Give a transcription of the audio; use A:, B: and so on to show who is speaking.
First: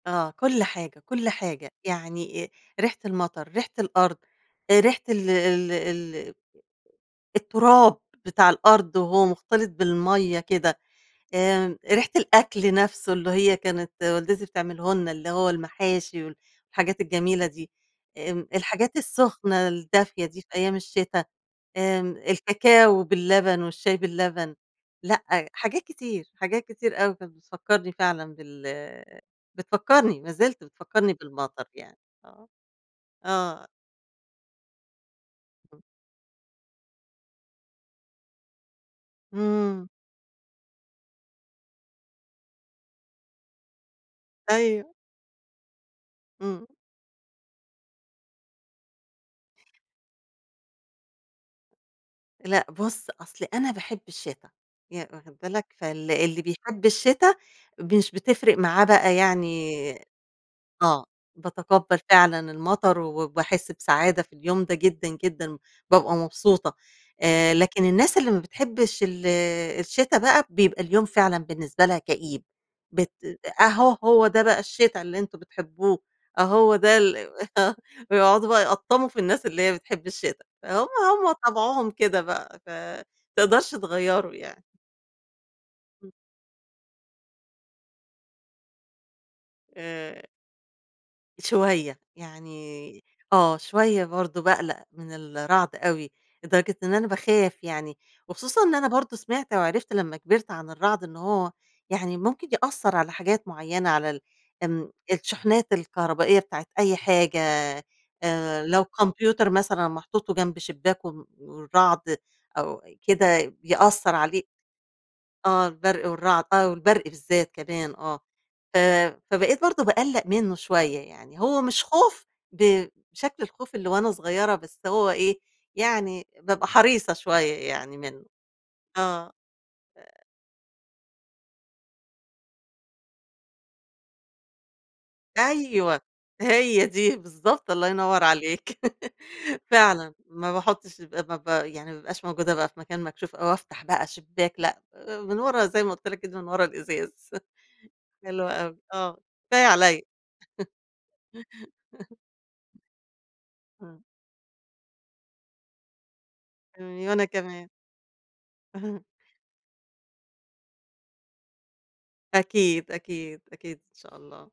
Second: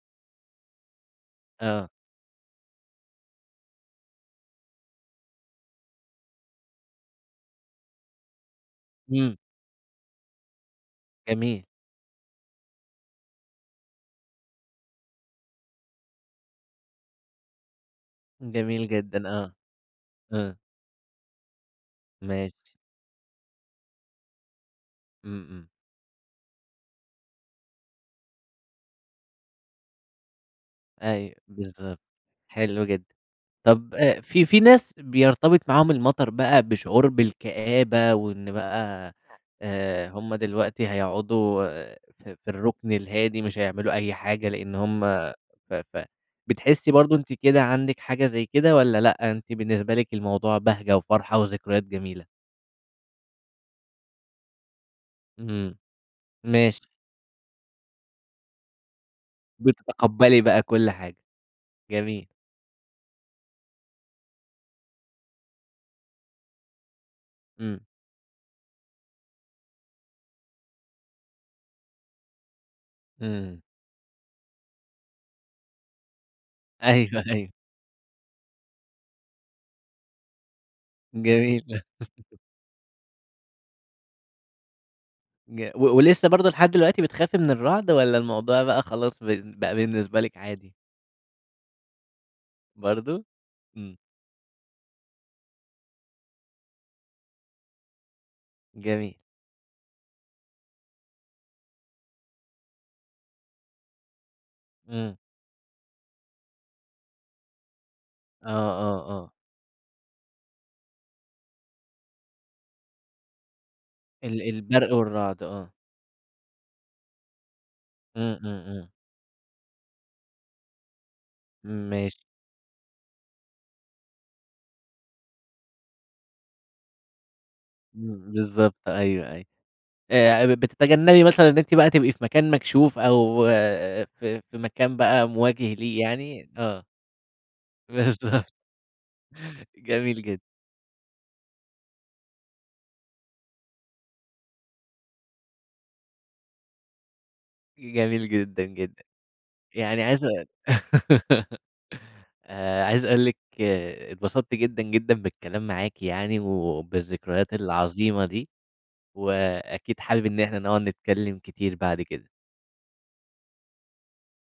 A: آه كل حاجة، كل حاجة
B: آه.
A: يعني أ ريحة المطر، ريحة الأرض، آآ ريحة ال ال ال التراب بتاع الأرض وهو
B: إمم.
A: مختلط بالمَيَّة كده،
B: جميل.
A: آآ ريحة الأكل نفسه اللي هي كانت والدتي بتعمله لنا اللي هو المحاشي، والحاجات الجميلة دي، آآ
B: جميل
A: الحاجات
B: جدًا آه
A: السخنة الدافية دي في
B: آه.
A: أيام الشتا، آمم
B: ماشي.
A: الكاكاو باللبن، والشاي باللبن.
B: إمم
A: لأ
B: إمم.
A: حاجات كتير، حاجات كتير أوي كانت بتفكرني فعلًا بال بتفكرني، ما زِلت بتفكرني
B: أيوه
A: بالمطر يعني
B: بالضبط
A: آه
B: حلو جدًا،
A: آه.
B: طب آآ في في ناس بيرتبط معاهم المطر بقى بشعور بالكآبة، وإن بقى
A: إمم.
B: آآ هُم دلوقتي هيقعدوا ف في الركن الهادي، مش هيعملوا أي حاجة لأن
A: أيوه.
B: هُم ف
A: إمم.
B: فبتحسي برضه أنتِ كده عندِك حاجة زي كده، والّا لأ أنتِ بالنسبة لِك الموضوع بهجة وفرحة وذكريات جميلة؟
A: لأ بُص أصل أنا باحب الشِتا ي واخد بالك؟
B: إمم
A: فال اللي بيحب
B: ماشي.
A: الشِتا مش بتفرق معاه بقى يعني
B: بتتقبلي بقى كل
A: آه
B: حاجة.
A: باتقبّل
B: جميل.
A: فعلًا المطر، وباحس بسعادة في اليوم ده جدًا، جدًا بابقى مبسوطة. آآ
B: إمم.
A: لكن الناس اللي ما بتحبش ال الشِتا بقى، بيبقى اليوم فعلًا بالنسبة لها كئيب بت
B: إمم.
A: أهو هو ده بقى الشِتا اللي أنتم بتحبوه، آه هو ده ال
B: أيوه أيوه.
A: آه ويقعدوا بقى يقطّموا في الناس اللي هي بتحب الشِتا هم هم
B: جميل.
A: طبعُهم كده بقى ف تقدرش تغيره يعني.
B: ج و
A: [unintelligible]
B: ولسه برضه لحد دلوقتي بتخافي من الرعد، والّا الموضوع بقى خلاص ب بقى بالنسبة
A: آآ
B: لِك عادي؟
A: شوية، يعني
B: برضه؟
A: آه
B: إمم.
A: شوية برضه باقلق من الرعد أوي لدرجة إن أنا باخاف يعني، وخصوصًا إن أنا
B: جميل.
A: برضه سمعت وعرفت لما كبرت عن الرعد إن هو يعني ممكن يأثر على حاجات معينة على ال آمم
B: إمم.
A: الشحنات الكهربائية بتاعة أي حاجة
B: آه،
A: آآ لو
B: آه، آه.
A: كمبيوتر مثلًا محطوط، وجنب شباك، وم والرعد أو كده بيأثر
B: ال
A: عليه.
B: البرق والرعد
A: آه
B: آه.
A: البرق والرعد آه والبرق بالذات كمان آه
B: إمم إمم
A: ف
B: إمم.
A: فبقيت برضه باقلّق منه شوية يعني، هو مش
B: ماشي.
A: خوف بشكل الخوف اللي وأنا صغيرة بس هو إيه يعني بابقى حريصة شوية يعني منه.
B: م بالضبط أيوه
A: آه
B: أيوه.
A: ف
B: آآ بتتجنبي مثلًا إن أنتِ بقى تبقي في مكان مكشوف أو في في مكان بقى مواجه ليه
A: أيوه
B: يعني آه.
A: هي دي بالضبط الله ينور
B: بالضبط.
A: عليك. فعلًا
B: جميل جدًا.
A: ما باحُطش ب ما ب يعني ما ابقاش موجودة بقى في مكان مكشوف، أو افتح بقى شباك لأ من ورا زي ما قُلت لك كده من ورا الإزاز.
B: جميل
A: حلوة
B: جدًا
A: أوي
B: جدًا.
A: آه كفاية عليَّ.
B: يعني عايز أ آآ عايز اقول لِك
A: إمم.
B: اتبسطت جدًا جدًا بالكلام معاكِ يعني،
A: [unintelligible] وأنا
B: وبالذكريات
A: كمان.
B: العظيمة دي، وأكيد حابب إن إحنا نقعد نتكلّم كتير بعد كده.
A: أكيد، أكيد، أكيد إن شاء الله.